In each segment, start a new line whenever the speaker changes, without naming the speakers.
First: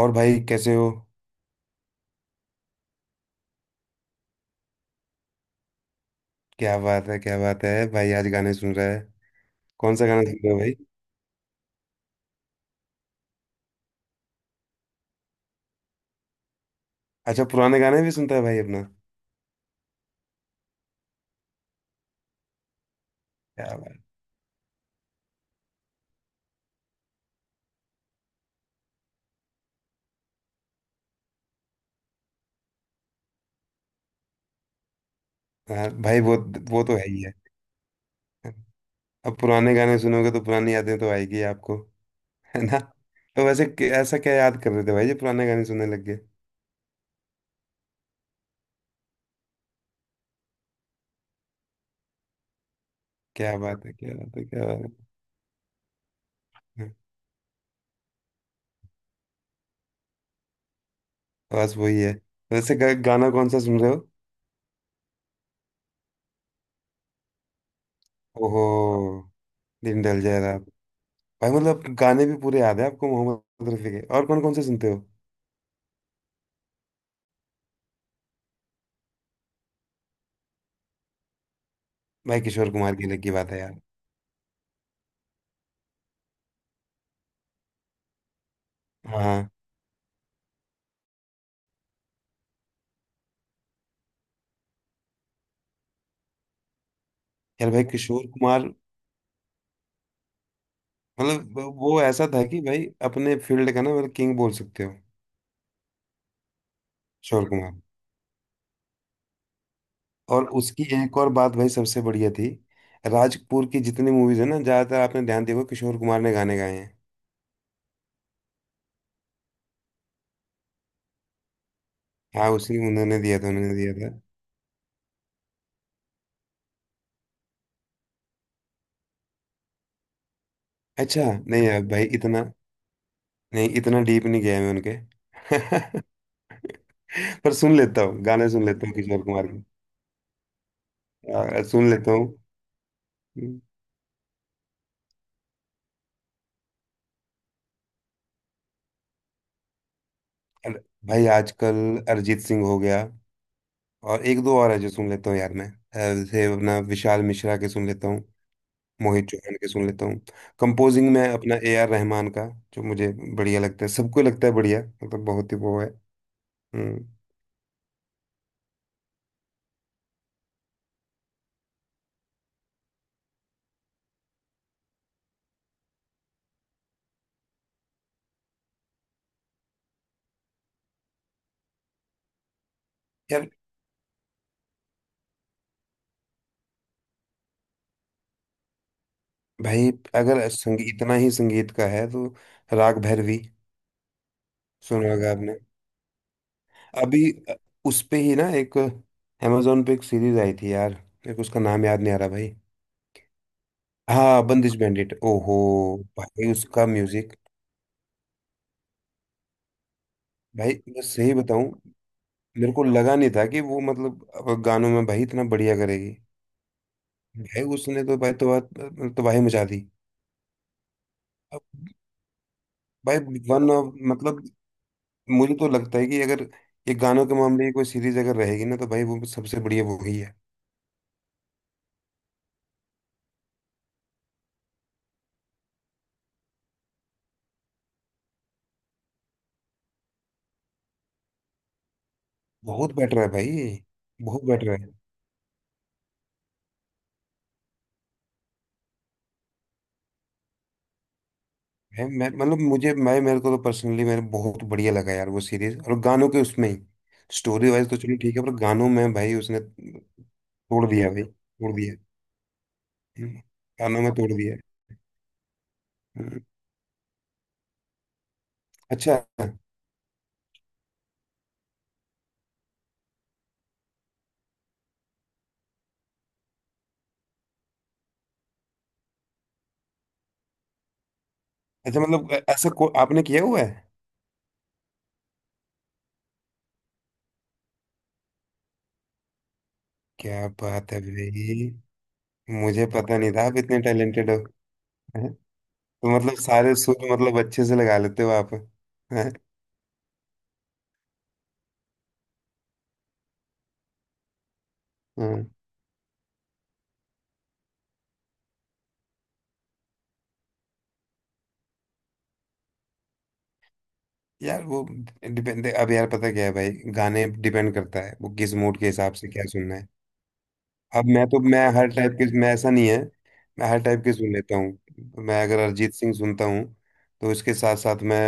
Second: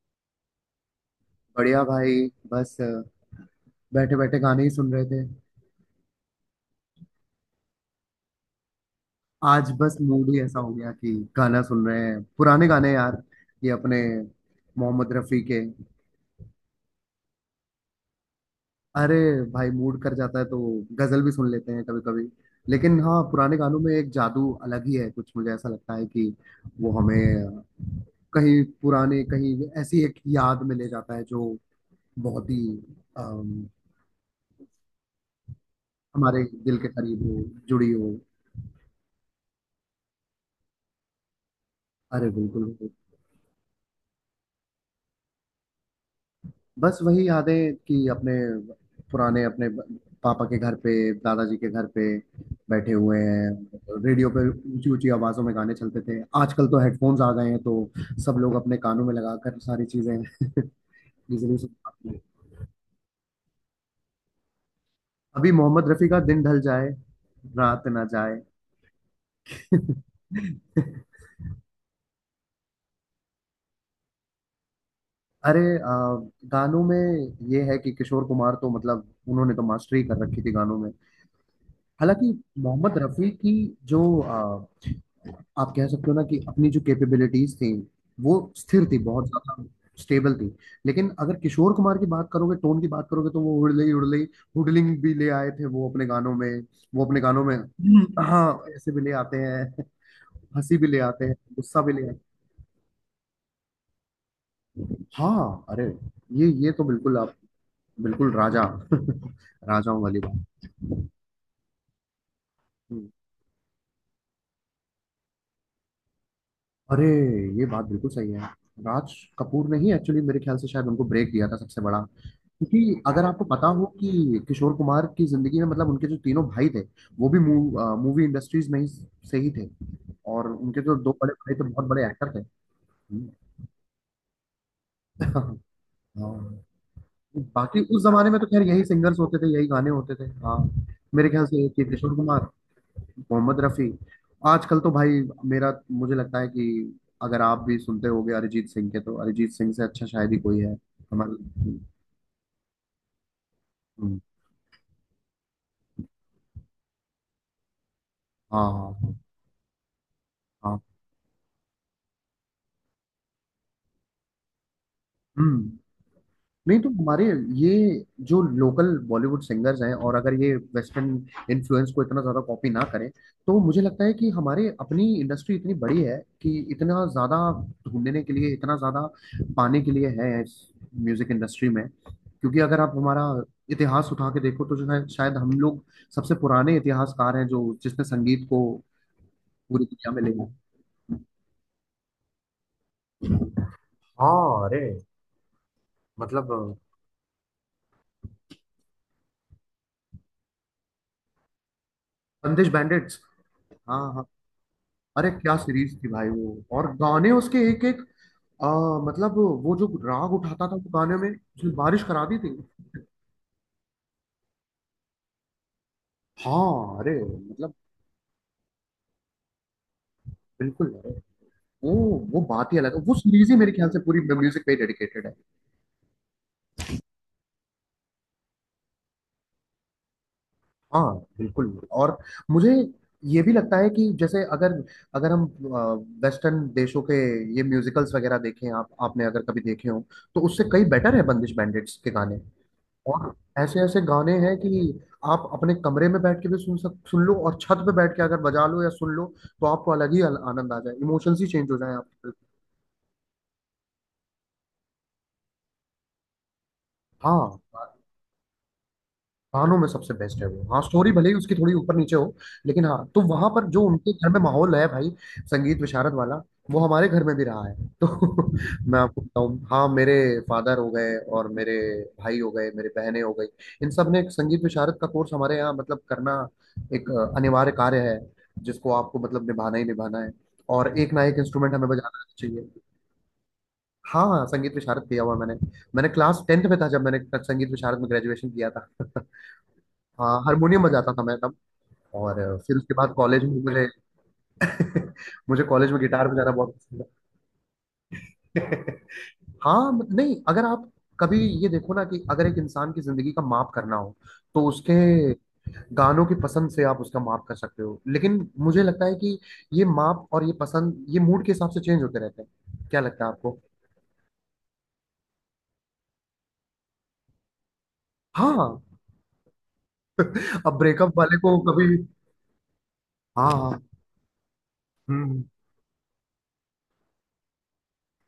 और भाई कैसे हो।
बढ़िया भाई। बस बैठे बैठे गाने ही सुन रहे थे।
क्या बात है क्या बात है, भाई आज गाने सुन रहा है।
आज बस
कौन सा गाना
मूड
सुन
ही
रहे हो
ऐसा हो
भाई।
गया कि गाना सुन रहे हैं, पुराने गाने यार। ये अपने मोहम्मद रफ़ी के।
अच्छा, पुराने गाने भी सुनता है भाई अपना।
अरे भाई, मूड कर जाता है तो गजल भी सुन लेते हैं कभी कभी। लेकिन हाँ, पुराने
क्या
गानों में
बात।
एक जादू अलग ही है कुछ, मुझे ऐसा लगता है कि वो हमें कहीं पुराने, कहीं ऐसी एक याद में ले जाता है जो बहुत ही अम,
हाँ भाई वो
हमारे दिल
वो
के
तो है
करीब
ही है।
हो, जुड़ी हो।
अब पुराने गाने सुनोगे तो पुरानी यादें तो आएगी आपको।
अरे
है
बिल्कुल।
ना। तो वैसे ऐसा क्या याद कर रहे थे भाई, ये पुराने गाने सुनने लग गए।
बस वही यादें कि अपने पुराने, अपने पापा के घर पे, दादाजी के घर पे बैठे हुए
क्या बात है
हैं,
क्या
रेडियो
बात है
पे
क्या
ऊंची
बात
ऊंची आवाजों में गाने चलते थे। आजकल तो
है। हाँ,
हेडफोन्स आ गए हैं तो सब लोग अपने कानों में लगाकर सारी चीजें इजीली सुन
बस वही
पाते
है।
हैं।
वैसे गाना कौन सा सुन रहे हो।
अभी मोहम्मद रफी का दिन ढल जाए, रात ना जाए।
ओहो, दिन ढल जाएगा। भाई मतलब गाने भी पूरे याद है आपको मोहम्मद रफी के, और कौन कौन से सुनते हो।
अरे गानों में ये है कि किशोर कुमार तो मतलब उन्होंने तो मास्टरी कर रखी थी गानों में। हालांकि
भाई किशोर कुमार
मोहम्मद
की अलग
रफी
की बात
की
है यार।
जो, आप कह सकते हो ना कि अपनी जो कैपेबिलिटीज थी वो स्थिर थी बहुत
हाँ।
ज्यादा, स्टेबल थी। लेकिन अगर किशोर कुमार की बात करोगे, टोन की बात करोगे, तो वो हुडले हुडले हुडलिंग भी ले आए थे वो अपने गानों में। वो अपने गानों में
यार भाई किशोर
हाँ,
कुमार,
ऐसे भी ले आते हैं, हंसी भी ले आते हैं,
मतलब
गुस्सा भी
वो
ले आते हैं।
ऐसा था कि भाई अपने फील्ड का ना, मतलब किंग बोल सकते हो।
हाँ अरे, ये तो बिल्कुल आप,
किशोर कुमार।
बिल्कुल राजा राजाओं वाली बात।
और उसकी एक और बात भाई सबसे बढ़िया थी।
हम्म।
राज कपूर की जितनी मूवीज है ना, ज्यादातर आपने ध्यान दिया होगा किशोर कुमार ने गाने गाए हैं।
अरे ये बात बिल्कुल सही है। राज कपूर ने ही एक्चुअली मेरे ख्याल से शायद उनको ब्रेक दिया था सबसे बड़ा।
हाँ उसी,
क्योंकि
उन्होंने
अगर
दिया
आपको
था,
पता
उन्होंने
हो
दिया था।
कि किशोर कुमार की जिंदगी में, मतलब उनके जो तीनों भाई थे वो भी मूवी इंडस्ट्रीज में ही से ही थे। और उनके जो दो
अच्छा,
बड़े भाई
नहीं
थे
यार
बहुत
भाई
बड़े एक्टर
इतना,
थे।
नहीं इतना डीप नहीं गया मैं उनके।
हम्म। हाँ।
पर सुन
बाकी उस
लेता हूँ,
जमाने में तो
गाने
खैर
सुन
यही
लेता हूँ
सिंगर्स
किशोर
होते
कुमार
थे,
के।
यही गाने होते थे। हाँ, मेरे ख्याल
हाँ,
से कि
सुन लेता
किशोर
हूँ।
कुमार, मोहम्मद रफी। आजकल तो भाई मेरा, मुझे लगता है कि अगर आप भी सुनते होगे अरिजीत सिंह के, तो अरिजीत सिंह से अच्छा शायद ही कोई है
अर- भाई
हमारे।
आजकल अरिजीत सिंह हो गया,
हम्म।
और एक दो और है जो सुन लेता हूँ यार मैं, जैसे अपना विशाल मिश्रा के सुन लेता हूँ।
हाँ हाँ
मोहित चौहान के सुन लेता हूँ।
हाँ।
कंपोजिंग में अपना ए आर रहमान का, जो मुझे बढ़िया लगता है। सबको लगता है बढ़िया, मतलब बहुत ही
हम्म।
वो है।
नहीं तो
हम्म,
हमारे ये जो लोकल बॉलीवुड सिंगर्स हैं, और अगर ये वेस्टर्न इन्फ्लुएंस को इतना ज्यादा कॉपी ना करें, तो मुझे लगता है कि हमारे अपनी इंडस्ट्री इतनी बड़ी है कि इतना ज्यादा ढूंढने के लिए, इतना ज्यादा पाने के लिए है इस म्यूजिक इंडस्ट्री में। क्योंकि अगर आप हमारा
यार
इतिहास उठा के देखो तो जो है शायद हम लोग सबसे पुराने इतिहासकार हैं जो, जिसने संगीत को पूरी
भाई
दुनिया में ले
अगर
आया।
संगीत इतना ही संगीत का है तो राग भैरवी
हाँ अरे
सुना होगा आपने।
मतलब
अभी उस पे ही ना एक अमेजोन पे एक सीरीज आई थी यार, मेरे को उसका नाम याद नहीं आ रहा भाई।
बंदिश बैंडिट्स। हाँ हाँ,
हाँ बंदिश बैंडिट,
अरे क्या
ओहो।
सीरीज थी भाई
भाई
वो,
उसका
और गाने
म्यूजिक।
उसके एक एक। आ, मतलब वो जो राग उठाता
भाई
था, वो
मैं
गाने में
सही बताऊं,
उसने बारिश करा दी थी।
मेरे को लगा नहीं था कि वो मतलब अब गानों में भाई इतना बढ़िया करेगी।
हाँ अरे
भाई
मतलब
उसने तो भाई तो बात, तो भाई मचा दी।
बिल्कुल। अरे
अब
वो वो बात ही अलग है, वो
भाई
सीरीज ही
वन
मेरे ख्याल
ऑफ,
से पूरी
मतलब
म्यूजिक पे डेडिकेटेड है।
मुझे तो लगता है कि अगर ये गानों के मामले की कोई सीरीज अगर रहेगी ना, तो भाई वो सबसे बढ़िया वो ही है।
हाँ बिल्कुल। और मुझे ये भी लगता है कि जैसे अगर, अगर हम वेस्टर्न देशों के ये म्यूजिकल्स वगैरह देखें, आप आपने अगर कभी देखे हो, तो उससे कई बेटर है बंदिश बैंडिट्स के गाने।
बहुत बेटर है
और
भाई,
ऐसे ऐसे गाने
बहुत
हैं
बेटर है।
कि आप अपने कमरे में बैठ के भी सुन लो, और छत पे बैठ के अगर बजा लो या सुन लो, तो आपको अलग ही आनंद आ जाए, इमोशंस ही चेंज हो जाए
है, मैं
आपके।
मतलब मुझे, मैं मेरे को तो पर्सनली मेरे बहुत बढ़िया लगा यार वो सीरीज और गानों के उसमें ही।
हाँ,
स्टोरी वाइज तो चलो ठीक है, पर गानों में भाई उसने
कहानों में सबसे
तोड़
बेस्ट है वो। हाँ,
दिया
स्टोरी
भाई,
भले ही उसकी थोड़ी
तोड़ दिया।
ऊपर नीचे हो, लेकिन हाँ। तो
हम्म,
वहां पर जो
गानों में
उनके घर
तोड़
में
दिया।
माहौल है भाई, संगीत विशारद वाला,
हम्म,
वो हमारे घर में भी रहा है। तो मैं
अच्छा।
आपको बताऊं, हाँ, मेरे फादर हो गए, और मेरे भाई हो गए, मेरे बहनें हो गई। इन सब ने एक संगीत विशारद का कोर्स हमारे यहाँ मतलब करना, एक अनिवार्य कार्य है, जिसको आपको मतलब निभाना ही निभाना है। और एक ना एक इंस्ट्रूमेंट हमें
अच्छा
बजाना
मतलब
आना चाहिए।
ऐसा को आपने किया हुआ है।
हाँ हाँ, संगीत विशारद किया हुआ मैंने। मैंने क्लास टेंथ में था जब मैंने संगीत विशारद में ग्रेजुएशन किया था। हाँ,
क्या
हारमोनियम
बात है
बजाता था मैं तब।
भाई,
और फिर
मुझे
उसके बाद
पता नहीं
कॉलेज
था
में
आप इतने
मुझे,
टैलेंटेड हो। हैं?
मुझे कॉलेज में
तो
गिटार
मतलब
बजाना बहुत
सारे सुर
पसंद
मतलब अच्छे से लगा लेते हो आप।
है।
हैं?
हाँ नहीं, अगर आप कभी ये देखो ना कि अगर एक इंसान की जिंदगी का माप करना हो, तो उसके
हम्म।
गानों की पसंद से आप उसका माप कर सकते हो। लेकिन मुझे लगता है कि ये माप और ये पसंद, ये मूड के हिसाब से चेंज होते रहते हैं। क्या लगता है आपको?
यार वो डिपेंड, अब यार पता क्या है भाई, गाने डिपेंड करता है वो किस मूड
हाँ।
के हिसाब से क्या सुनना है।
अब
अब
ब्रेकअप
मैं
वाले
तो,
को
मैं हर
कभी,
टाइप के, मैं ऐसा नहीं है,
हाँ
मैं हर
हाँ।
टाइप के सुन लेता हूँ। मैं
हम्म।
अगर अरिजीत सिंह सुनता हूँ, तो उसके साथ साथ मैं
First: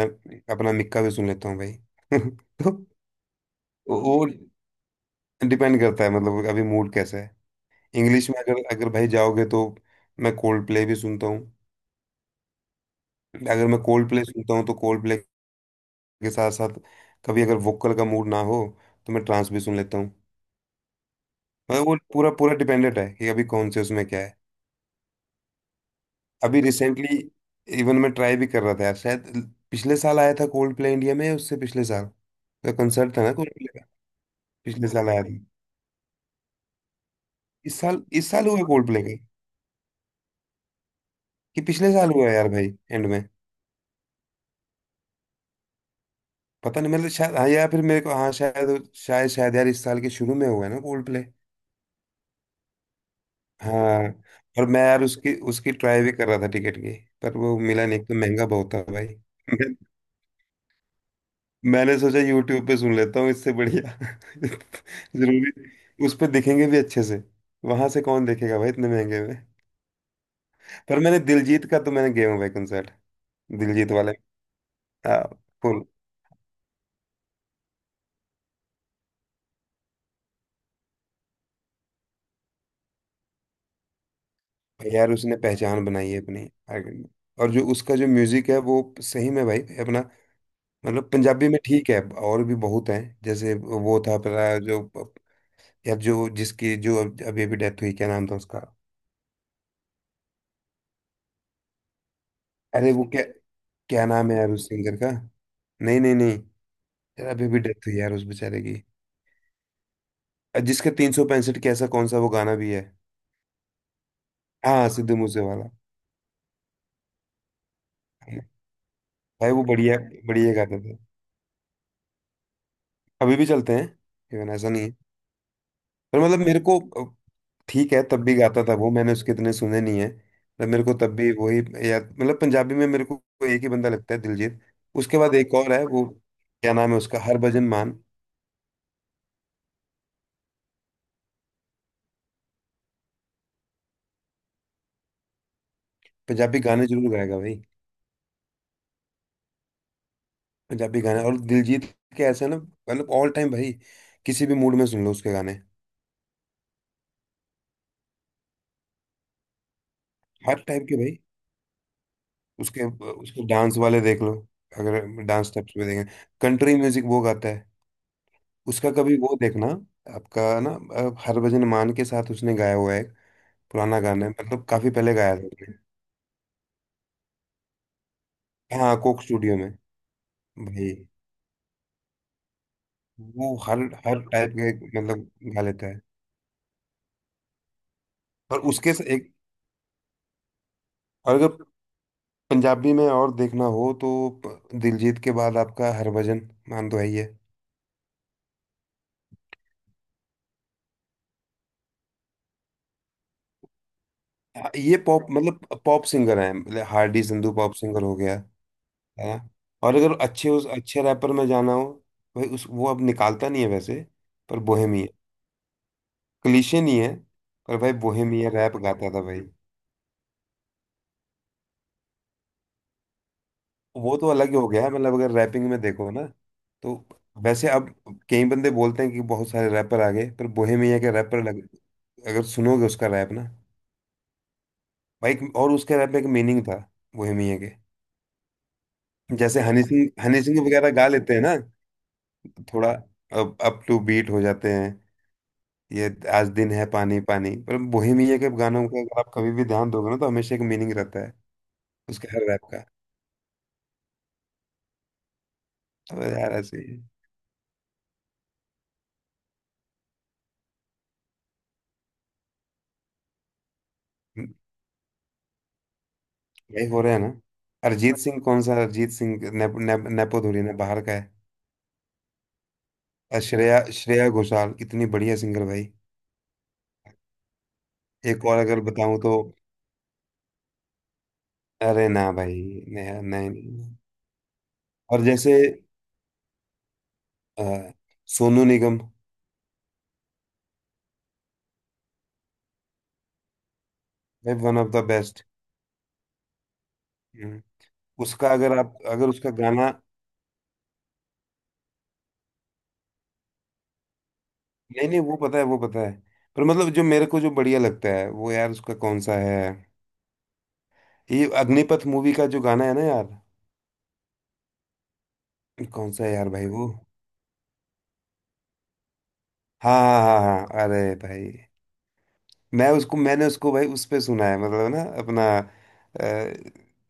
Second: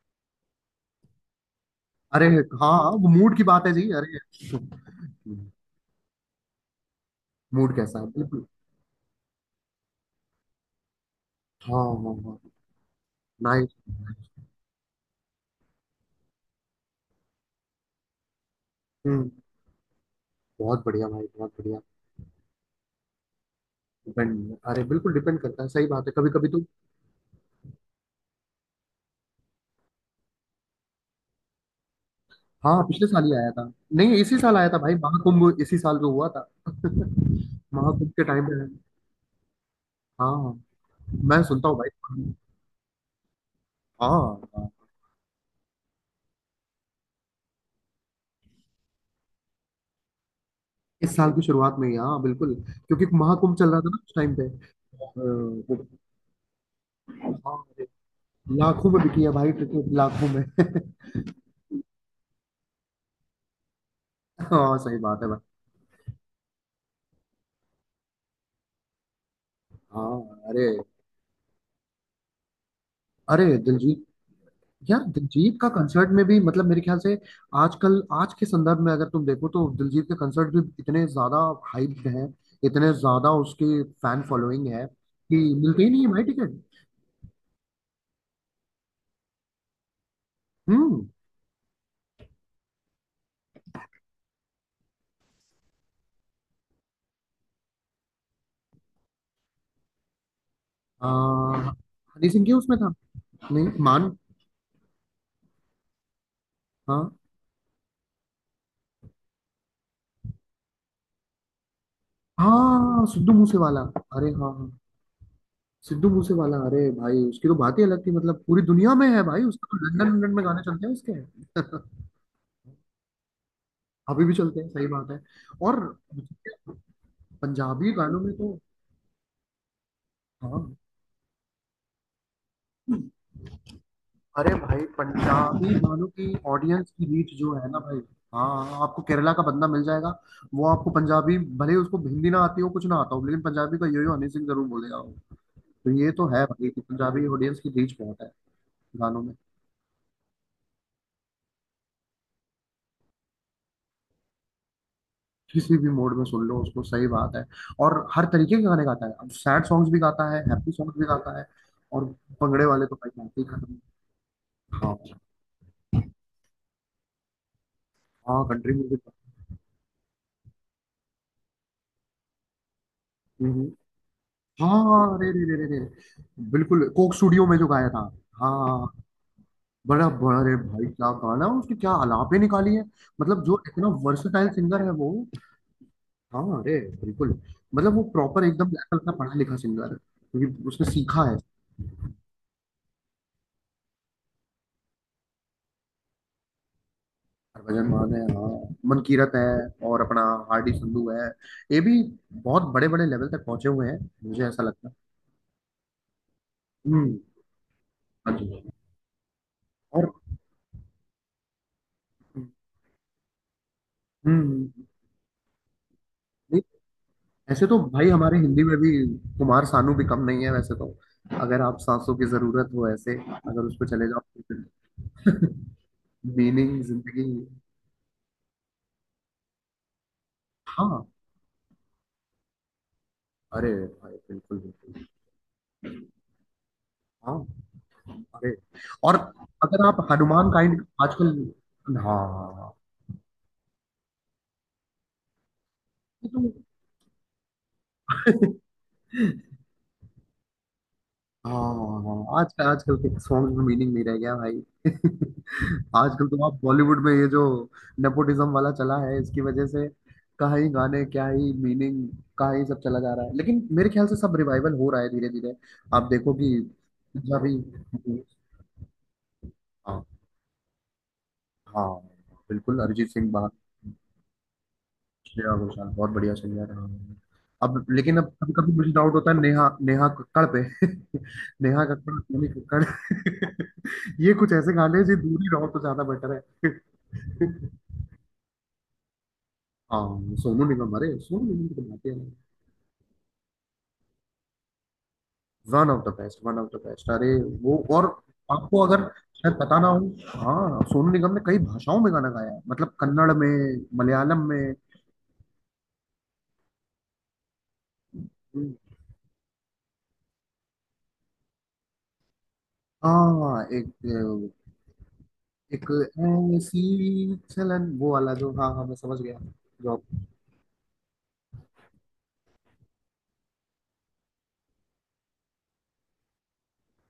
अपना मिक्का भी सुन लेता हूँ भाई।
अरे
तो
हाँ, वो मूड की बात है जी
वो
अरे।
डिपेंड करता है मतलब अभी मूड कैसा है।
मूड कैसा है।
इंग्लिश में अगर, अगर भाई जाओगे तो मैं कोल्ड प्ले भी सुनता हूँ।
हाँ हाँ हाँ,
अगर
नाइस।
मैं कोल्ड प्ले सुनता हूँ तो कोल्ड प्ले के साथ साथ, कभी अगर वोकल का मूड ना हो तो मैं
हम्म।
ट्रांस भी सुन लेता हूँ।
बहुत बढ़िया भाई, बहुत बढ़िया।
मतलब वो पूरा पूरा डिपेंडेंट है कि अभी कौन से उसमें क्या है।
डिपेंड, अरे बिल्कुल डिपेंड करता है, सही बात है कभी कभी
अभी
तो।
रिसेंटली इवन मैं ट्राई भी कर रहा था यार। शायद पिछले साल आया था कोल्ड प्ले इंडिया में, या उससे पिछले साल का
हाँ पिछले
कंसर्ट था
साल ही
ना
आया
कोल्ड
था।
प्ले का।
नहीं इसी साल आया था
पिछले
भाई,
साल आया था।
महाकुंभ इसी साल जो हुआ था,
इस साल,
महाकुंभ के
इस
टाइम
साल
पे।
हुआ कोल्ड प्ले का।
हाँ हाँ, मैं
कि
सुनता हूँ भाई।
पिछले साल हुआ यार भाई एंड में।
हाँ हाँ,
पता नहीं मतलब, शायद हाँ या फिर, मेरे को हाँ शायद शायद शायद यार इस साल के शुरू में हुआ है ना कोल्ड
इस
प्ले।
साल की शुरुआत में ही, हाँ बिल्कुल। क्योंकि महाकुंभ चल रहा था ना
हाँ।
उस टाइम पे।
और मैं यार
और,
उसकी, उसकी
वो-
ट्राई भी कर रहा था टिकट की। पर
हाँ,
वो
अरे,
मिला नहीं, एक तो महंगा बहुत था
लाखों में
भाई।
बिकी है भाई
मैं-
टिकट, लाखों में।
मैंने सोचा यूट्यूब पे सुन लेता हूँ इससे बढ़िया।
हाँ सही बात है
जरूरी
भाई।
उस पे दिखेंगे भी अच्छे से, वहां से कौन देखेगा भाई इतने महंगे में।
हाँ अरे।
पर मैंने दिलजीत का, तो मैंने गया हूँ भाई कंसर्ट,
अरे
दिलजीत
दिलजीत,
वाले।
यार
आ,
दिलजीत का
फुल।
कंसर्ट में भी मतलब मेरे ख्याल से, आजकल आज के संदर्भ में अगर तुम देखो तो दिलजीत के कंसर्ट भी इतने ज्यादा हाइप हैं, इतने ज्यादा उसकी फैन फॉलोइंग है
यार उसने
कि मिलते
पहचान
ही नहीं
बनाई
है
है
भाई
अपनी,
टिकट।
आर्टिस्ट ने। और जो उसका जो म्यूजिक है वो सही में भाई अपना,
हम्म।
मतलब पंजाबी में ठीक है, और भी बहुत है। जैसे वो था अपना जो, या जो जिसकी जो अभी अभी डेथ हुई, क्या नाम था उसका।
आ, हनी सिंह के उसमें था।
अरे वो क्या,
नहीं
क्या
मान,
नाम है यार उस सिंगर का। नहीं नहीं नहीं,
हाँ
यार अभी अभी डेथ हुई यार उस बेचारे की, जिसका 365 कैसा कौन सा वो गाना भी है।
हाँ सिद्धू मूसेवाला। अरे हाँ हाँ,
हाँ सिद्धू मूसे वाला।
सिद्धू मूसेवाला, अरे भाई उसकी तो बात ही अलग थी मतलब, पूरी दुनिया में है भाई
भाई वो
उसका तो,
बढ़िया,
लंदन, लंदन में
बढ़िया
गाने
गाते
चलते हैं
थे।
उसके।
अभी भी चलते हैं।
अभी भी
इवन
चलते हैं,
ऐसा नहीं
सही
है।
बात है। और
पर मतलब मेरे को, अ,
पंजाबी
ठीक है
गानों
तब
में
भी
तो,
गाता था वो, मैंने उसके इतने सुने नहीं है। पर
हाँ
मेरे को तब भी वही याद, मतलब पंजाबी में मेरे को एक ही बंदा लगता है,
अरे
दिलजीत।
भाई
उसके बाद एक और
पंजाबी
है वो,
गानों की
क्या
ऑडियंस
नाम है
की
उसका,
रीच जो
हरभजन
है ना भाई,
मान।
हाँ हाँ, आपको केरला का बंदा मिल जाएगा, वो आपको पंजाबी, भले उसको हिंदी ना आती हो, कुछ ना आता हो, लेकिन पंजाबी का यो यो हनी सिंह जरूर बोलेगा वो। तो ये तो है
पंजाबी
भाई कि
गाने जरूर
पंजाबी
गाएगा
ऑडियंस
भाई।
की रीच बहुत है गानों में।
पंजाबी गाने, और दिलजीत के ऐसे ना, मतलब ऑल टाइम भाई किसी भी मूड में सुन लो उसके गाने।
किसी भी मोड में सुन लो उसको, सही बात है। और हर तरीके के गाने गाता है, अब सैड सॉन्ग्स भी गाता है,
हर
हैप्पी
टाइप के
सॉन्ग्स भी
भाई।
गाता है। और भंगड़े
उसके,
वाले तो भाई बात
उसके
ही
डांस
खत्म।
वाले देख लो। अगर
हाँ,
डांस स्टेप्स में देखें, कंट्री म्यूजिक वो गाता है।
हाँ कंट्री
उसका कभी वो देखना, आपका ना हरभजन मान के साथ उसने गाया हुआ है एक,
म्यूजिक।
पुराना गाना है, मतलब
हाँ
काफी
हाँ,
पहले
अरे
गाया
रे
था
रे
उसने।
रे रे, बिल्कुल कोक स्टूडियो में जो गाया था। हाँ,
हाँ कोक स्टूडियो में।
बड़ा बड़ा रे भाई,
भाई
क्या गाना है, उसकी क्या अलापे निकाली है, मतलब
वो
जो
हर,
इतना
हर
वर्सेटाइल
टाइप
सिंगर है
के
वो।
मतलब गा लेता है।
हाँ अरे बिल्कुल। मतलब वो प्रॉपर
और
एकदम
उसके
ऐसा
से
लगता है
एक
पढ़ा लिखा सिंगर है, क्योंकि उसने सीखा
और,
है।
अगर पंजाबी में और देखना हो तो दिलजीत के बाद आपका हरभजन मान तो है ही है।
भजन मान है हाँ, मनकीरत है, और अपना हार्डी संधू है। ये भी बहुत बड़े बड़े लेवल तक पहुंचे हुए हैं, मुझे ऐसा लगता है।
ये पॉप, मतलब पॉप सिंगर है
हम्म।
हार्डी संधू, पॉप सिंगर हो गया।
हाँ जी।
है ना। और
और,
अगर अच्छे, उस अच्छे रैपर में जाना हो, भाई उस वो अब निकालता नहीं है वैसे, पर
हम्म।
बोहेमिया
नहीं,
क्लीशे नहीं है।
ऐसे
पर
तो
भाई
भाई हमारे
बोहेमिया
हिंदी में
रैप
भी
गाता था भाई।
कुमार सानू भी कम नहीं है वैसे तो, अगर आप सांसों की जरूरत हो, ऐसे अगर उस पर चले
वो
जाओ,
तो अलग ही हो गया है, मतलब अगर रैपिंग में देखो ना,
मीनिंग
तो
जिंदगी।
वैसे अब कई बंदे बोलते हैं कि बहुत सारे रैपर आ गए, पर बोहेमिया
हाँ
के रैपर लग। अगर सुनोगे उसका रैप ना,
अरे भाई बिल्कुल बिल्कुल।
भाई और उसके रैप में एक मीनिंग था,
हाँ
बोहेमिया के।
अरे, और
जैसे हनी
अगर आप
सिंह, हनी
हनुमान
सिंह
काइंड
वगैरह गा
आजकल,
लेते हैं ना,
हाँ हाँ हाँ।
थोड़ा अप टू बीट हो जाते हैं। ये आज दिन है पानी पानी, पर बोहेमिया के गानों का अगर आप कभी भी ध्यान दोगे ना, तो हमेशा एक मीनिंग रहता है
हाँ,
उसके
हाँ,
हर
आज
रैप का।
आजकल के सॉन्ग में मीनिंग नहीं रह गया भाई।
अब
आजकल तो
यार
आप
ऐसे ही।
बॉलीवुड में ये जो नेपोटिज्म वाला चला है इसकी वजह से, क्या ही गाने, क्या ही मीनिंग, क्या ही सब चला जा रहा है। लेकिन मेरे ख्याल से सब रिवाइवल हो रहा है धीरे धीरे। आप देखो कि
यही हो रहा है ना।
पंजाबी,
अरिजीत सिंह कौन सा, अरिजीत सिंह नेप,
हाँ
नेप, नेपो धुरी ना, बाहर का है।
हाँ बिल्कुल अरिजीत सिंह
और
बाहर,
श्रेया, श्रेया घोषाल कितनी बढ़िया
श्रेया
सिंगर भाई।
घोषाल बहुत बढ़िया सिंगर है हाँ। अब लेकिन अब
एक
कभी
और
कभी
अगर
मुझे डाउट
बताऊं
होता
तो,
है नेहा नेहा कक्कड़ पे। नेहा
अरे
कक्कड़ और
ना
सोनी
भाई,
कक्कड़।
नहीं नहीं, नहीं।
ये कुछ ऐसे गाने हैं, जो
और
दूर ही
जैसे
रहो तो ज्यादा बेटर है।
अ, सोनू निगम,
हाँ सोनू निगम, अरे सोनू निगम की तो बात ही अलग है।
भाई one of the best.
One of the best, one of the best. अरे वो और,
उसका अगर
आपको
आप,
अगर
अगर उसका
शायद पता ना
गाना,
हो, हाँ सोनू निगम ने कई भाषाओं में गाना गाया है, मतलब कन्नड़ में, मलयालम में।
नहीं नहीं वो पता है, वो पता है। पर मतलब जो मेरे को जो बढ़िया लगता है वो, यार उसका कौन सा है, ये अग्निपथ मूवी का जो गाना है ना यार।
हाँ एक, एक
कौन सा है यार भाई
ऐसी
वो।
चलन वो वाला जो, हाँ हाँ मैं समझ गया।
हाँ
जो
हाँ हाँ हाँ अरे भाई, मैं उसको, मैंने उसको भाई उस पे सुना है, मतलब ना अपना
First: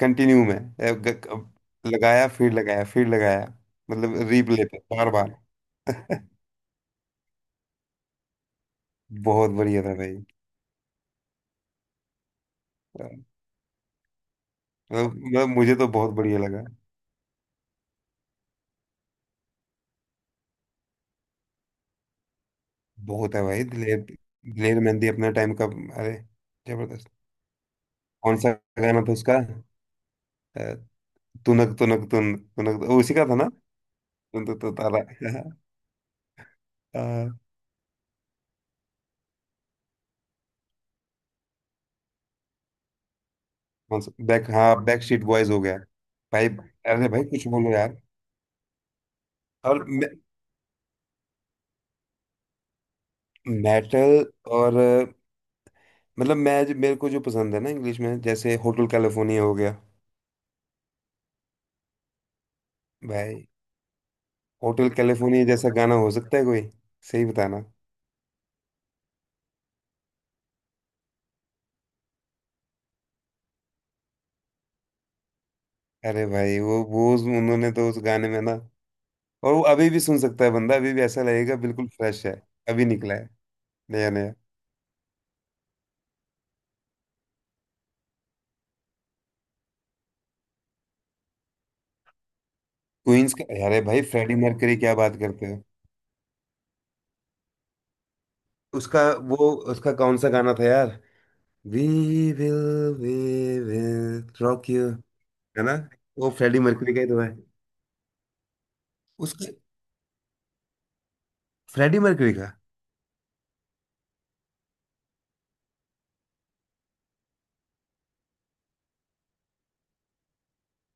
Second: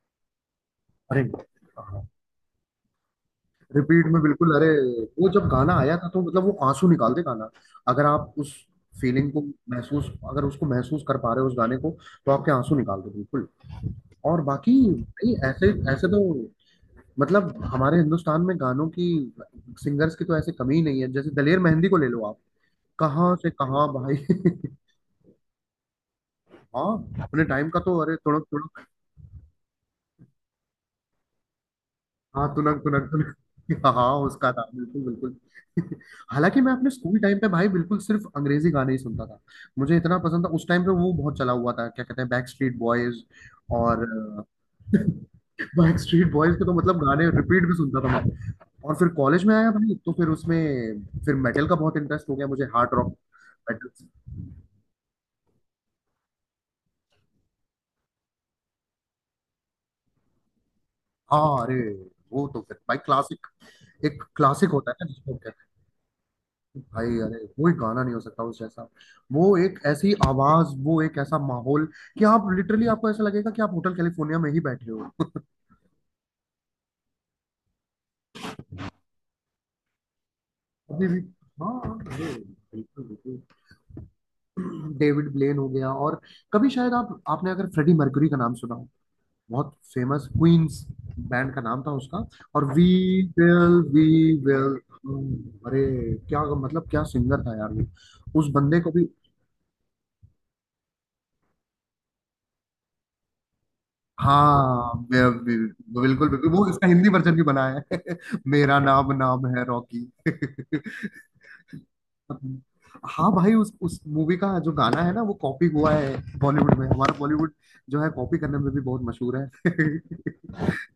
कंटिन्यू में,
अरे हाँ,
लगाया फिर लगाया फिर लगाया।
रिपीट
मतलब
में बिल्कुल।
रिप्ले
अरे
पे बार
वो
बार।
जब गाना आया था तो मतलब वो आंसू निकाल दे गाना। अगर आप उस फीलिंग को
बहुत बढ़िया था
महसूस,
भाई,
अगर उसको महसूस कर पा रहे हो उस गाने को, तो आपके आंसू निकाल दे
मतलब,
बिल्कुल। और बाकी भाई
मतलब
ऐसे
मुझे तो
ऐसे
बहुत
तो,
बढ़िया लगा।
मतलब हमारे हिंदुस्तान में गानों की, सिंगर्स की तो ऐसे कमी ही नहीं है। जैसे दलेर मेहंदी को ले लो आप,
बहुत
कहाँ
है
से
भाई,
कहाँ
दिलेर,
भाई।
दिलेर मेहंदी अपने टाइम का, अरे जबरदस्त।
हाँ अपने टाइम का तो अरे,
कौन सा
तुड़क,
गाना था उसका, अ, तुनक तुनक तुन
हाँ तुनक
तुनक, वो
तुनक
उसी का
तुनक।
था ना।
हाँ हाँ,
तुन
उसका
तुन
था,
तुन
बिल्कुल बिल्कुल।
तारा।
हालांकि मैं अपने स्कूल
अ,
टाइम पे भाई बिल्कुल सिर्फ अंग्रेजी गाने ही सुनता था। मुझे इतना पसंद था उस टाइम पे, वो बहुत चला हुआ था, क्या कहते हैं, बैक स्ट्रीट बॉयज।
कौन
और
सा बैक, हाँ बैक स्ट्रीट बॉयज हो गया।
बैक स्ट्रीट
भाई,
बॉयज के तो मतलब
अरे भाई
गाने
कुछ
रिपीट
बोलो
भी
यार।
सुनता था मैं। और फिर कॉलेज में आया
और
भाई, तो फिर उसमें, फिर मेटल का बहुत इंटरेस्ट हो गया मुझे हार्ड रॉक मेटल।
मेटल। और मतलब मैं जो, मेरे को जो पसंद है ना इंग्लिश में, जैसे होटल कैलिफोर्निया हो गया।
हाँ। अरे वो तो फिर भाई
भाई
क्लासिक। एक क्लासिक
होटल
होता है ना जिसको।
कैलिफोर्निया जैसा गाना हो सकता है कोई,
भाई
सही
अरे
बताना।
कोई गाना नहीं हो सकता उस जैसा। वो एक ऐसी आवाज वो एक ऐसा माहौल कि आप लिटरली आपको ऐसा लगेगा कि आप होटल कैलिफोर्निया में ही बैठे हो।
अरे भाई वो उन्होंने तो उस गाने में ना, और वो अभी भी सुन सकता है बंदा, अभी भी
अभी भी।
ऐसा लगेगा
हाँ।
बिल्कुल फ्रेश
अरे
है, अभी
बिल्कुल
निकला है,
बिल्कुल।
नया नया।
डेविड ब्लेन हो गया। और कभी शायद आप आपने अगर फ्रेडी मर्क्यूरी का नाम सुना हो। बहुत फेमस क्वींस बैंड का नाम था उसका। और वी
क्वींस का यार
विल
भाई,
वी
फ्रेडी
विल।
मर्करी क्या बात करते हो।
अरे क्या मतलब क्या सिंगर था यार वो उस बंदे को
उसका
भी।
वो, उसका कौन सा गाना था यार, we will, we will rock you.
हाँ।
है ना।
बिल्कुल
वो
बिल्कुल
फ्रेडी
वो इसका
मर्करी का ही
हिंदी
तो है,
वर्जन भी बना है। मेरा नाम नाम
उसका,
है रॉकी।
फ्रेडी मर्करी का।
हाँ भाई उस मूवी का जो गाना है ना वो कॉपी हुआ है बॉलीवुड में। हमारा बॉलीवुड जो है कॉपी करने में भी बहुत मशहूर है।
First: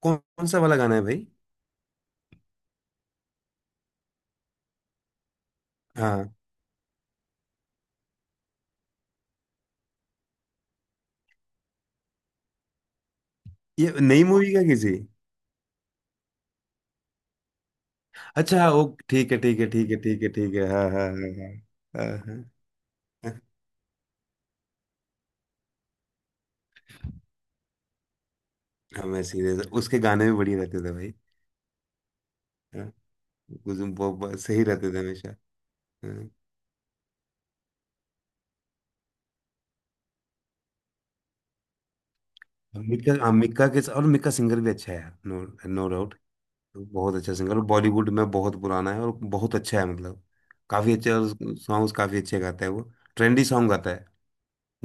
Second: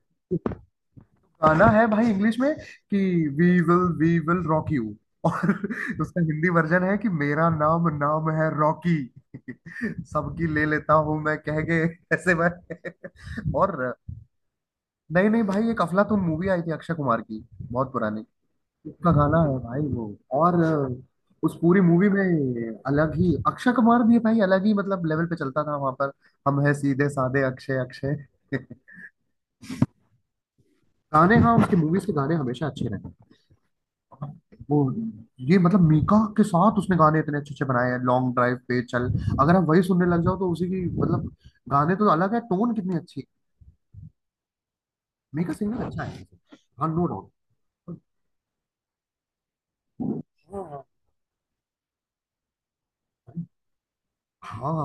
कौन कौन सा वाला गाना है भाई।
गाना है भाई इंग्लिश में कि वी विल रॉक यू। और उसका
हाँ,
हिंदी वर्जन है कि मेरा नाम नाम है रॉकी। सबकी ले लेता हूं मैं कह के ऐसे भाई। और
ये नई मूवी का किसी।
नहीं नहीं भाई एक अफलातून मूवी आई थी अक्षय कुमार की बहुत पुरानी।
अच्छा वो
उसका
ठीक है
गाना है
ठीक है
भाई
ठीक है
वो।
ठीक है ठीक
और
है, हाँ
अ,
हाँ हाँ
उस पूरी
हाँ हाँ
मूवी
हाँ।
में अलग ही
हाँ,
अक्षय कुमार भी भाई अलग ही मतलब लेवल पे चलता था वहां पर। हम है सीधे साधे अक्षय अक्षय।
हाँ, मैं सीरियस, उसके गाने भी बढ़िया रहते थे भाई।
गाने हाँ उसकी मूवीज के गाने हमेशा अच्छे
हाँ,
रहे।
कुछ वो सही
वो
रहते थे हमेशा।
ये मतलब मीका
हाँ।
के साथ उसने गाने इतने अच्छे अच्छे बनाए हैं लॉन्ग ड्राइव पे चल। अगर आप वही सुनने लग जाओ तो उसी की मतलब गाने तो अलग है टोन कितनी
मिक्का,
अच्छी है।
हाँ मिक्का के, और मिक्का सिंगर भी अच्छा है यार। नो,
मीका सिंगर
नो
अच्छा
डाउट।
है। हाँ नो
बहुत अच्छा सिंगर,
डाउट।
बॉलीवुड में बहुत पुराना है और बहुत अच्छा है, मतलब काफी अच्छे, और सॉन्ग्स काफी अच्छे गाता है वो। ट्रेंडी सॉन्ग गाता है,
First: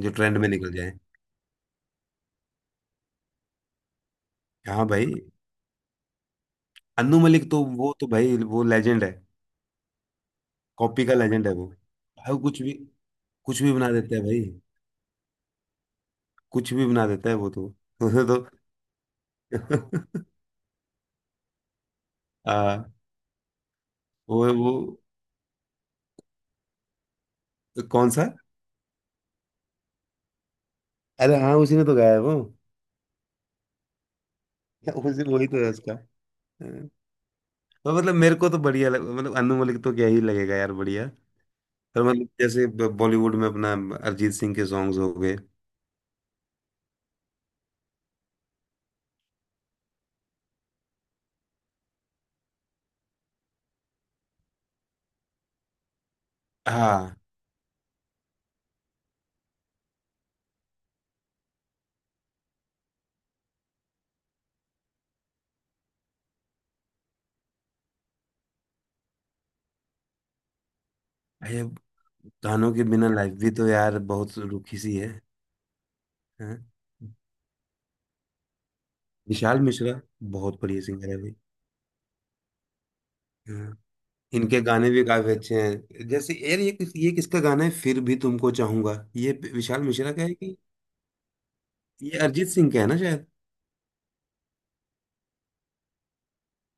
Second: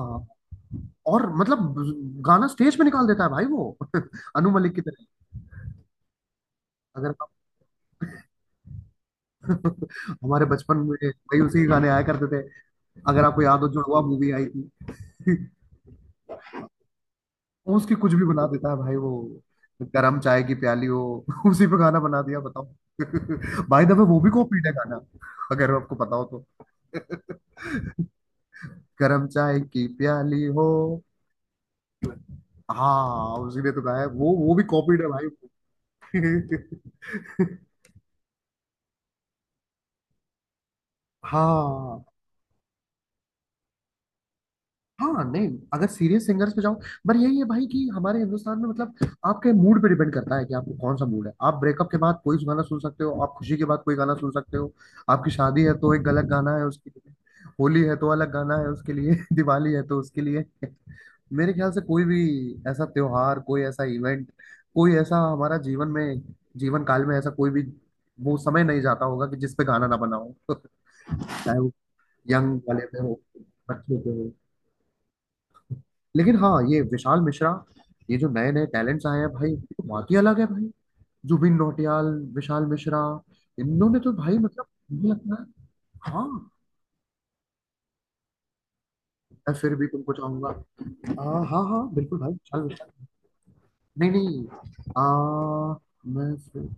जो ट्रेंड में निकल जाए।
और मतलब गाना स्टेज पे निकाल देता है भाई वो। अनु मलिक की
हाँ
तरह।
भाई।
अगर
अनु
आप
मलिक तो, वो तो भाई वो लेजेंड है।
हमारे बचपन में
कॉपी का
भाई
लेजेंड है
उसी के
वो
गाने आया करते
भाई, वो
थे।
कुछ भी,
अगर आपको याद
कुछ
हो
भी बना
जुड़वा
देता है।
मूवी
भाई
आई थी।
कुछ भी बना देता है वो तो।
उसकी कुछ
उसे
भी
तो।
बना देता है भाई वो। गरम चाय की प्याली हो उसी पे गाना बना दिया बताओ।
आ,
बाय द वे वो भी
वो
कॉपीड है
वो
गाना अगर आपको पता हो तो।
कौन सा?
गरम चाय की प्याली हो।
अरे हाँ, उसी ने तो गाया है वो।
हाँ उसी ने तो गाया है। वो भी कॉपीड है
उसी
भाई।
वही तो है उसका। हाँ। तो मतलब मेरे को तो बढ़िया लग मतलब अनु मलिक तो क्या ही लगेगा यार, बढ़िया। पर
हाँ
मतलब जैसे बॉलीवुड में अपना अरिजीत सिंह के सॉन्ग्स हो
हाँ
गए।
नहीं अगर सीरियस सिंगर्स पे जाओ। पर यही है भाई कि हमारे हिंदुस्तान में मतलब आपके मूड पे डिपेंड करता है कि आपको कौन सा मूड है। आप ब्रेकअप के बाद कोई गाना सुन सकते हो। आप खुशी के बाद कोई गाना सुन सकते हो। आपकी शादी है तो एक अलग गाना है उसके लिए।
हाँ
होली है तो अलग गाना है उसके लिए। दिवाली है तो उसके लिए। मेरे ख्याल से कोई भी ऐसा त्योहार कोई ऐसा इवेंट कोई ऐसा हमारा जीवन में जीवन काल में ऐसा कोई भी वो समय नहीं जाता होगा कि जिस पे गाना ना बना हो।
भाई।
चाहे वो
अब
यंग
गानों के
वाले पे
बिना
हो
लाइफ भी तो यार
बच्चों पे हो।
बहुत रुखी सी है।
लेकिन हाँ
हाँ,
ये विशाल मिश्रा ये जो नए नए टैलेंट्स आए हैं भाई
विशाल मिश्रा
बात ही अलग है
बहुत
भाई।
बढ़िया सिंगर है भाई।
जुबिन नौटियाल विशाल मिश्रा
हाँ,
इन्होंने तो भाई
इनके
मतलब
गाने भी
मुझे
काफी
लगता है।
अच्छे हैं। जैसे
हाँ
यार, ये ये किसका गाना है फिर भी तुमको चाहूंगा, ये
मैं फिर
विशाल
भी
मिश्रा
तुमको
का है
चाहूंगा।
कि
आ, हाँ हाँ
ये
बिल्कुल भाई
अरिजीत
विशाल
सिंह का
मिश्रा।
है ना शायद?
नहीं नहीं। आ, मैं फिर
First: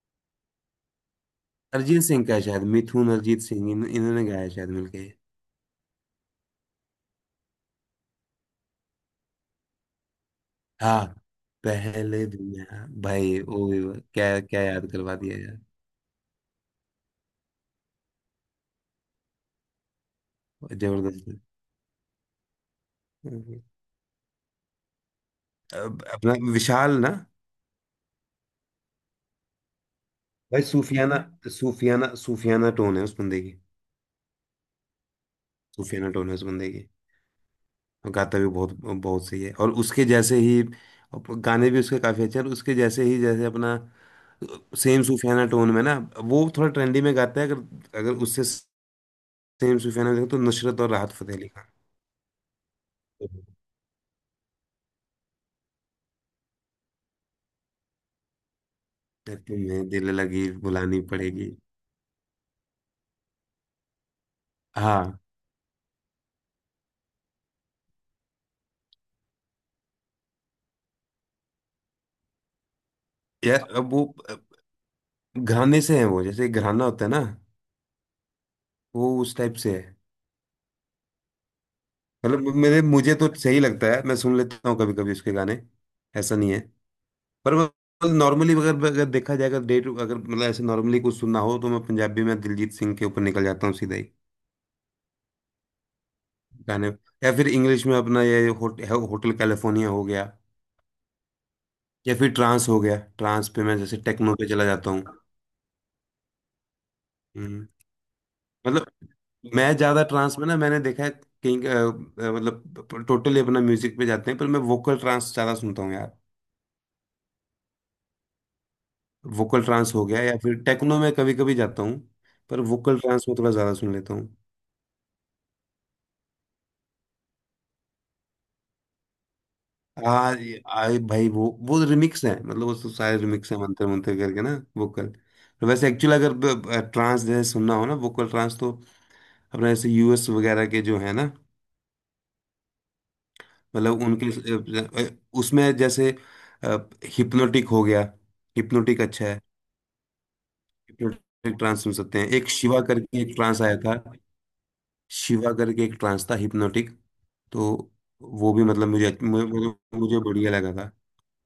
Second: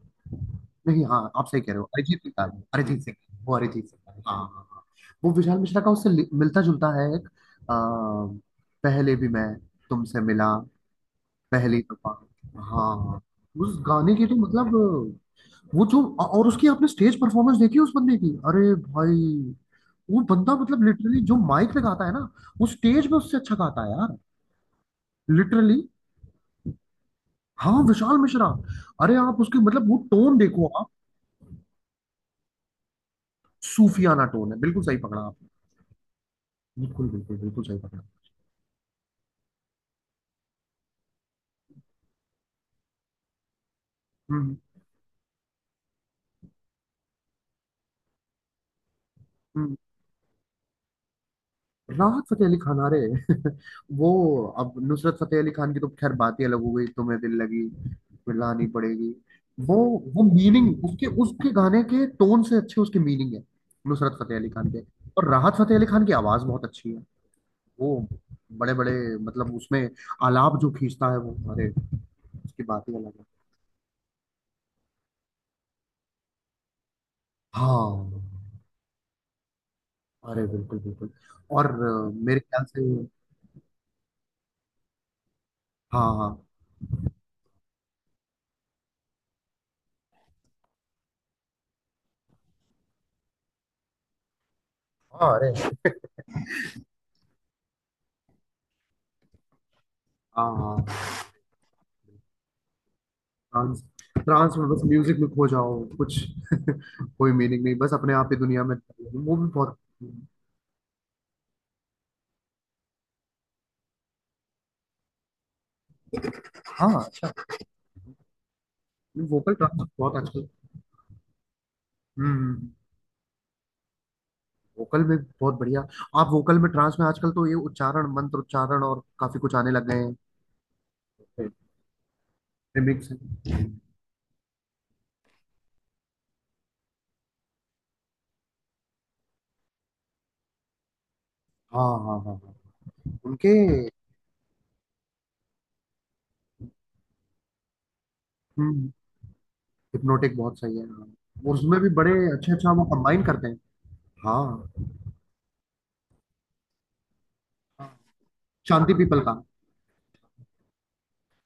नहीं। हाँ आप सही कह रहे हो
अरिजीत
अरिजीत
सिंह
सिंह
का है
का
शायद,
है, अरिजीत
मिथुन
सिंह।
अरिजीत
वो
सिंह इन,
अरिजीत सिंह का है,
इन्होंने
हाँ
गाया है
हाँ
शायद
हाँ।
मिलके।
वो विशाल मिश्रा का उससे मिलता जुलता है एक। आ, पहले भी मैं तुमसे मिला
हाँ,
पहली दफा।
पहले दुनिया
हाँ
भाई वो
उस
भी।
गाने की तो
क्या क्या
मतलब
याद करवा दिया यार।
वो जो और उसकी आपने स्टेज परफॉर्मेंस देखी उस बंदे की अरे भाई। वो बंदा मतलब लिटरली
जबरदस्त
जो
है।
माइक पे गाता है ना वो स्टेज पे उससे अच्छा
हम्म।
गाता है यार। लिटरली।
अब अपना विशाल ना
हाँ विशाल मिश्रा। अरे आप उसके मतलब वो टोन
भाई,
देखो आप।
सूफियाना सूफियाना सूफियाना टोन है उस बंदे की।
सूफियाना टोन है बिल्कुल सही पकड़ा आपने।
सूफियाना टोन है उस बंदे की।
बिल्कुल बिल्कुल बिल्कुल सही पकड़ा।
और गाता भी बहुत बहुत सही है और उसके जैसे ही और गाने भी उसके काफी अच्छे हैं। और उसके जैसे ही जैसे अपना
हम्म।
सेम सूफियाना टोन में ना, वो थोड़ा ट्रेंडी में गाता है। अगर अगर उससे सेम
हम्म।
सूफियाना देखो तो नुसरत और राहत फतेह अली खान।
राहत फतेह अली खान। अरे वो। अब नुसरत फतेह अली खान की तो खैर बात ही अलग हो गई। तुम्हें दिल लगी फिर लानी पड़ेगी। वो
तुम्हें दिल
वो
लगी
मीनिंग
बुलानी
उसके
पड़ेगी।
उसके गाने के टोन से अच्छे उसके मीनिंग है नुसरत फतेह अली खान के।
हाँ
और राहत फतेह अली खान की आवाज बहुत अच्छी है। वो बड़े बड़े मतलब उसमें आलाप जो खींचता है वो अरे उसकी बात ही अलग है।
यार, अब वो, अब घराने से है वो। जैसे घराना होता है ना,
हाँ
वो उस टाइप से है।
अरे बिल्कुल बिल्कुल। और मेरे
मतलब
ख्याल
मेरे
से।
मुझे तो सही लगता है, मैं सुन लेता हूँ कभी कभी उसके गाने।
हाँ हाँ
ऐसा नहीं है। पर नॉर्मली अगर अगर देखा जाए, अगर डे टू अगर मतलब ऐसे नॉर्मली कुछ सुनना हो तो मैं पंजाबी में दिलजीत सिंह के ऊपर निकल जाता हूँ सीधा ही,
हाँ। अरे
गाने। या फिर इंग्लिश में अपना ये होटल कैलिफोर्निया हो गया।
हाँ हाँ।
या फिर ट्रांस हो गया। ट्रांस पे मैं
ट्रांस।
जैसे टेक्नो पे
ट्रांस
चला
में बस
जाता हूँ।
म्यूजिक में खो जाओ कुछ। कोई मीनिंग
हम्म।
नहीं बस अपने आप ही दुनिया में।
मतलब
वो भी
मैं
बहुत।
ज्यादा ट्रांस में ना, मैंने देखा है कहीं मतलब टोटली अपना म्यूजिक पे जाते हैं, पर मैं वोकल ट्रांस ज्यादा सुनता हूँ यार।
हाँ वोकल
वोकल
ट्रांस
ट्रांस हो
बहुत
गया या
आजकल।
फिर टेक्नो में कभी कभी जाता हूँ। पर
हम्म।
वोकल ट्रांस में थोड़ा ज्यादा सुन लेता हूँ।
वोकल में बहुत बढ़िया। आप वोकल में ट्रांस में आजकल तो ये उच्चारण मंत्र उच्चारण और काफी कुछ आने लग गए हैं।
आ ये भाई, वो रिमिक्स है। मतलब वो तो
रिमिक्स।
सारे रिमिक्स है, मंत्र मंत्र करके ना वोकल। तो वैसे एक्चुअली अगर ट्रांस जैसे सुनना हो ना, वोकल ट्रांस, तो अपना जैसे यूएस वगैरह के जो है ना,
हाँ हाँ हाँ हाँ उनके।
मतलब उनके अ, अ, उसमें जैसे हिप्नोटिक हो गया।
हम्म।
हिप्नोटिक अच्छा है।
हिप्नोटिक बहुत सही है हाँ।
हिप्नोटिक
उसमें
ट्रांस
भी
सुन
बड़े
सकते हैं। एक
अच्छे अच्छा
शिवा
वो
करके
कंबाइन
एक
करते हैं।
ट्रांस आया था।
हाँ
शिवा करके एक ट्रांस था हिप्नोटिक। तो
हाँ,
वो भी मतलब
शांति
मुझे
पीपल का
मुझे, मुझे मुझे बढ़िया लगा था।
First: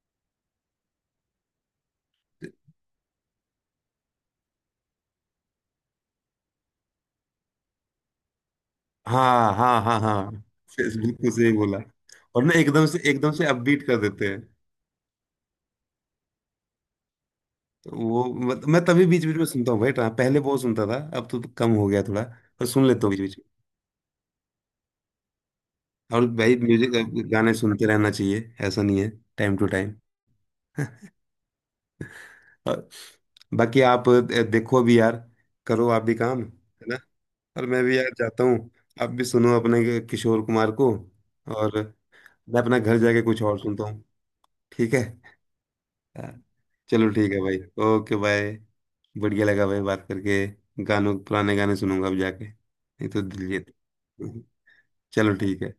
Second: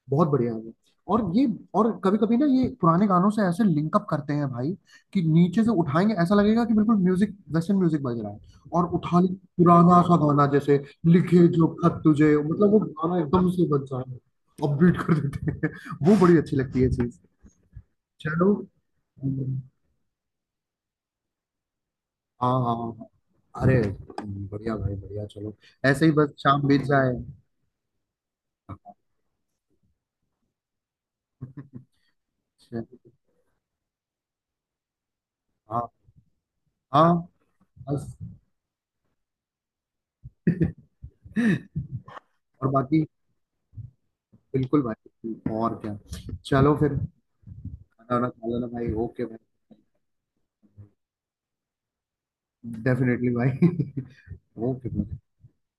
बहुत बढ़िया है वो। और ये और कभी कभी ना ये पुराने गानों से ऐसे लिंकअप करते हैं भाई कि नीचे से उठाएंगे ऐसा लगेगा कि बिल्कुल म्यूजिक वेस्टर्न म्यूजिक बज रहा है। और उठा ले
हाँ हाँ हाँ
पुराना सा
हाँ,
गाना जैसे
बिल्कुल
लिखे
सही
जो
बोला।
खत तुझे
और ना
मतलब वो
एकदम से,
गाना
एकदम से
एकदम से
अपबीट
बज
कर
रहा है।
देते हैं।
अब बीट कर देते हैं। वो बड़ी अच्छी लगती है चीज।
तो वो
चलो।
मत, मैं तभी बीच बीच में सुनता हूँ भाई। ट्रांस पहले बहुत सुनता था, अब तो कम हो गया थोड़ा।
हाँ
पर
हाँ
सुन लेता
हाँ।
हूँ बीच बीच में।
अरे बढ़िया भाई बढ़िया। चलो ऐसे ही
और
बस
भाई
शाम बीत
म्यूजिक,
जाए।
गाने सुनते रहना चाहिए। ऐसा नहीं है। Time to time.
अच्छा,
और बाकी आप देखो भी यार, करो
हाँ
आप भी, काम है ना,
हाँ
और मैं भी
बस।
यार जाता हूँ। आप भी सुनो अपने किशोर कुमार को, और मैं
और
अपना घर
बाकी
जाके कुछ और सुनता हूँ।
बिल्कुल
ठीक है।
भाई। और क्या।
हाँ,
चलो फिर।
चलो ठीक है भाई।
खाना
ओके,
वाना खा
बाय।
लेना भाई। ओके भाई।
बढ़िया लगा भाई बात करके। गानों पुराने गाने सुनूंगा अब जाके, नहीं तो
डेफिनेटली
दिल जीत।
भाई। ओके।
चलो ठीक है।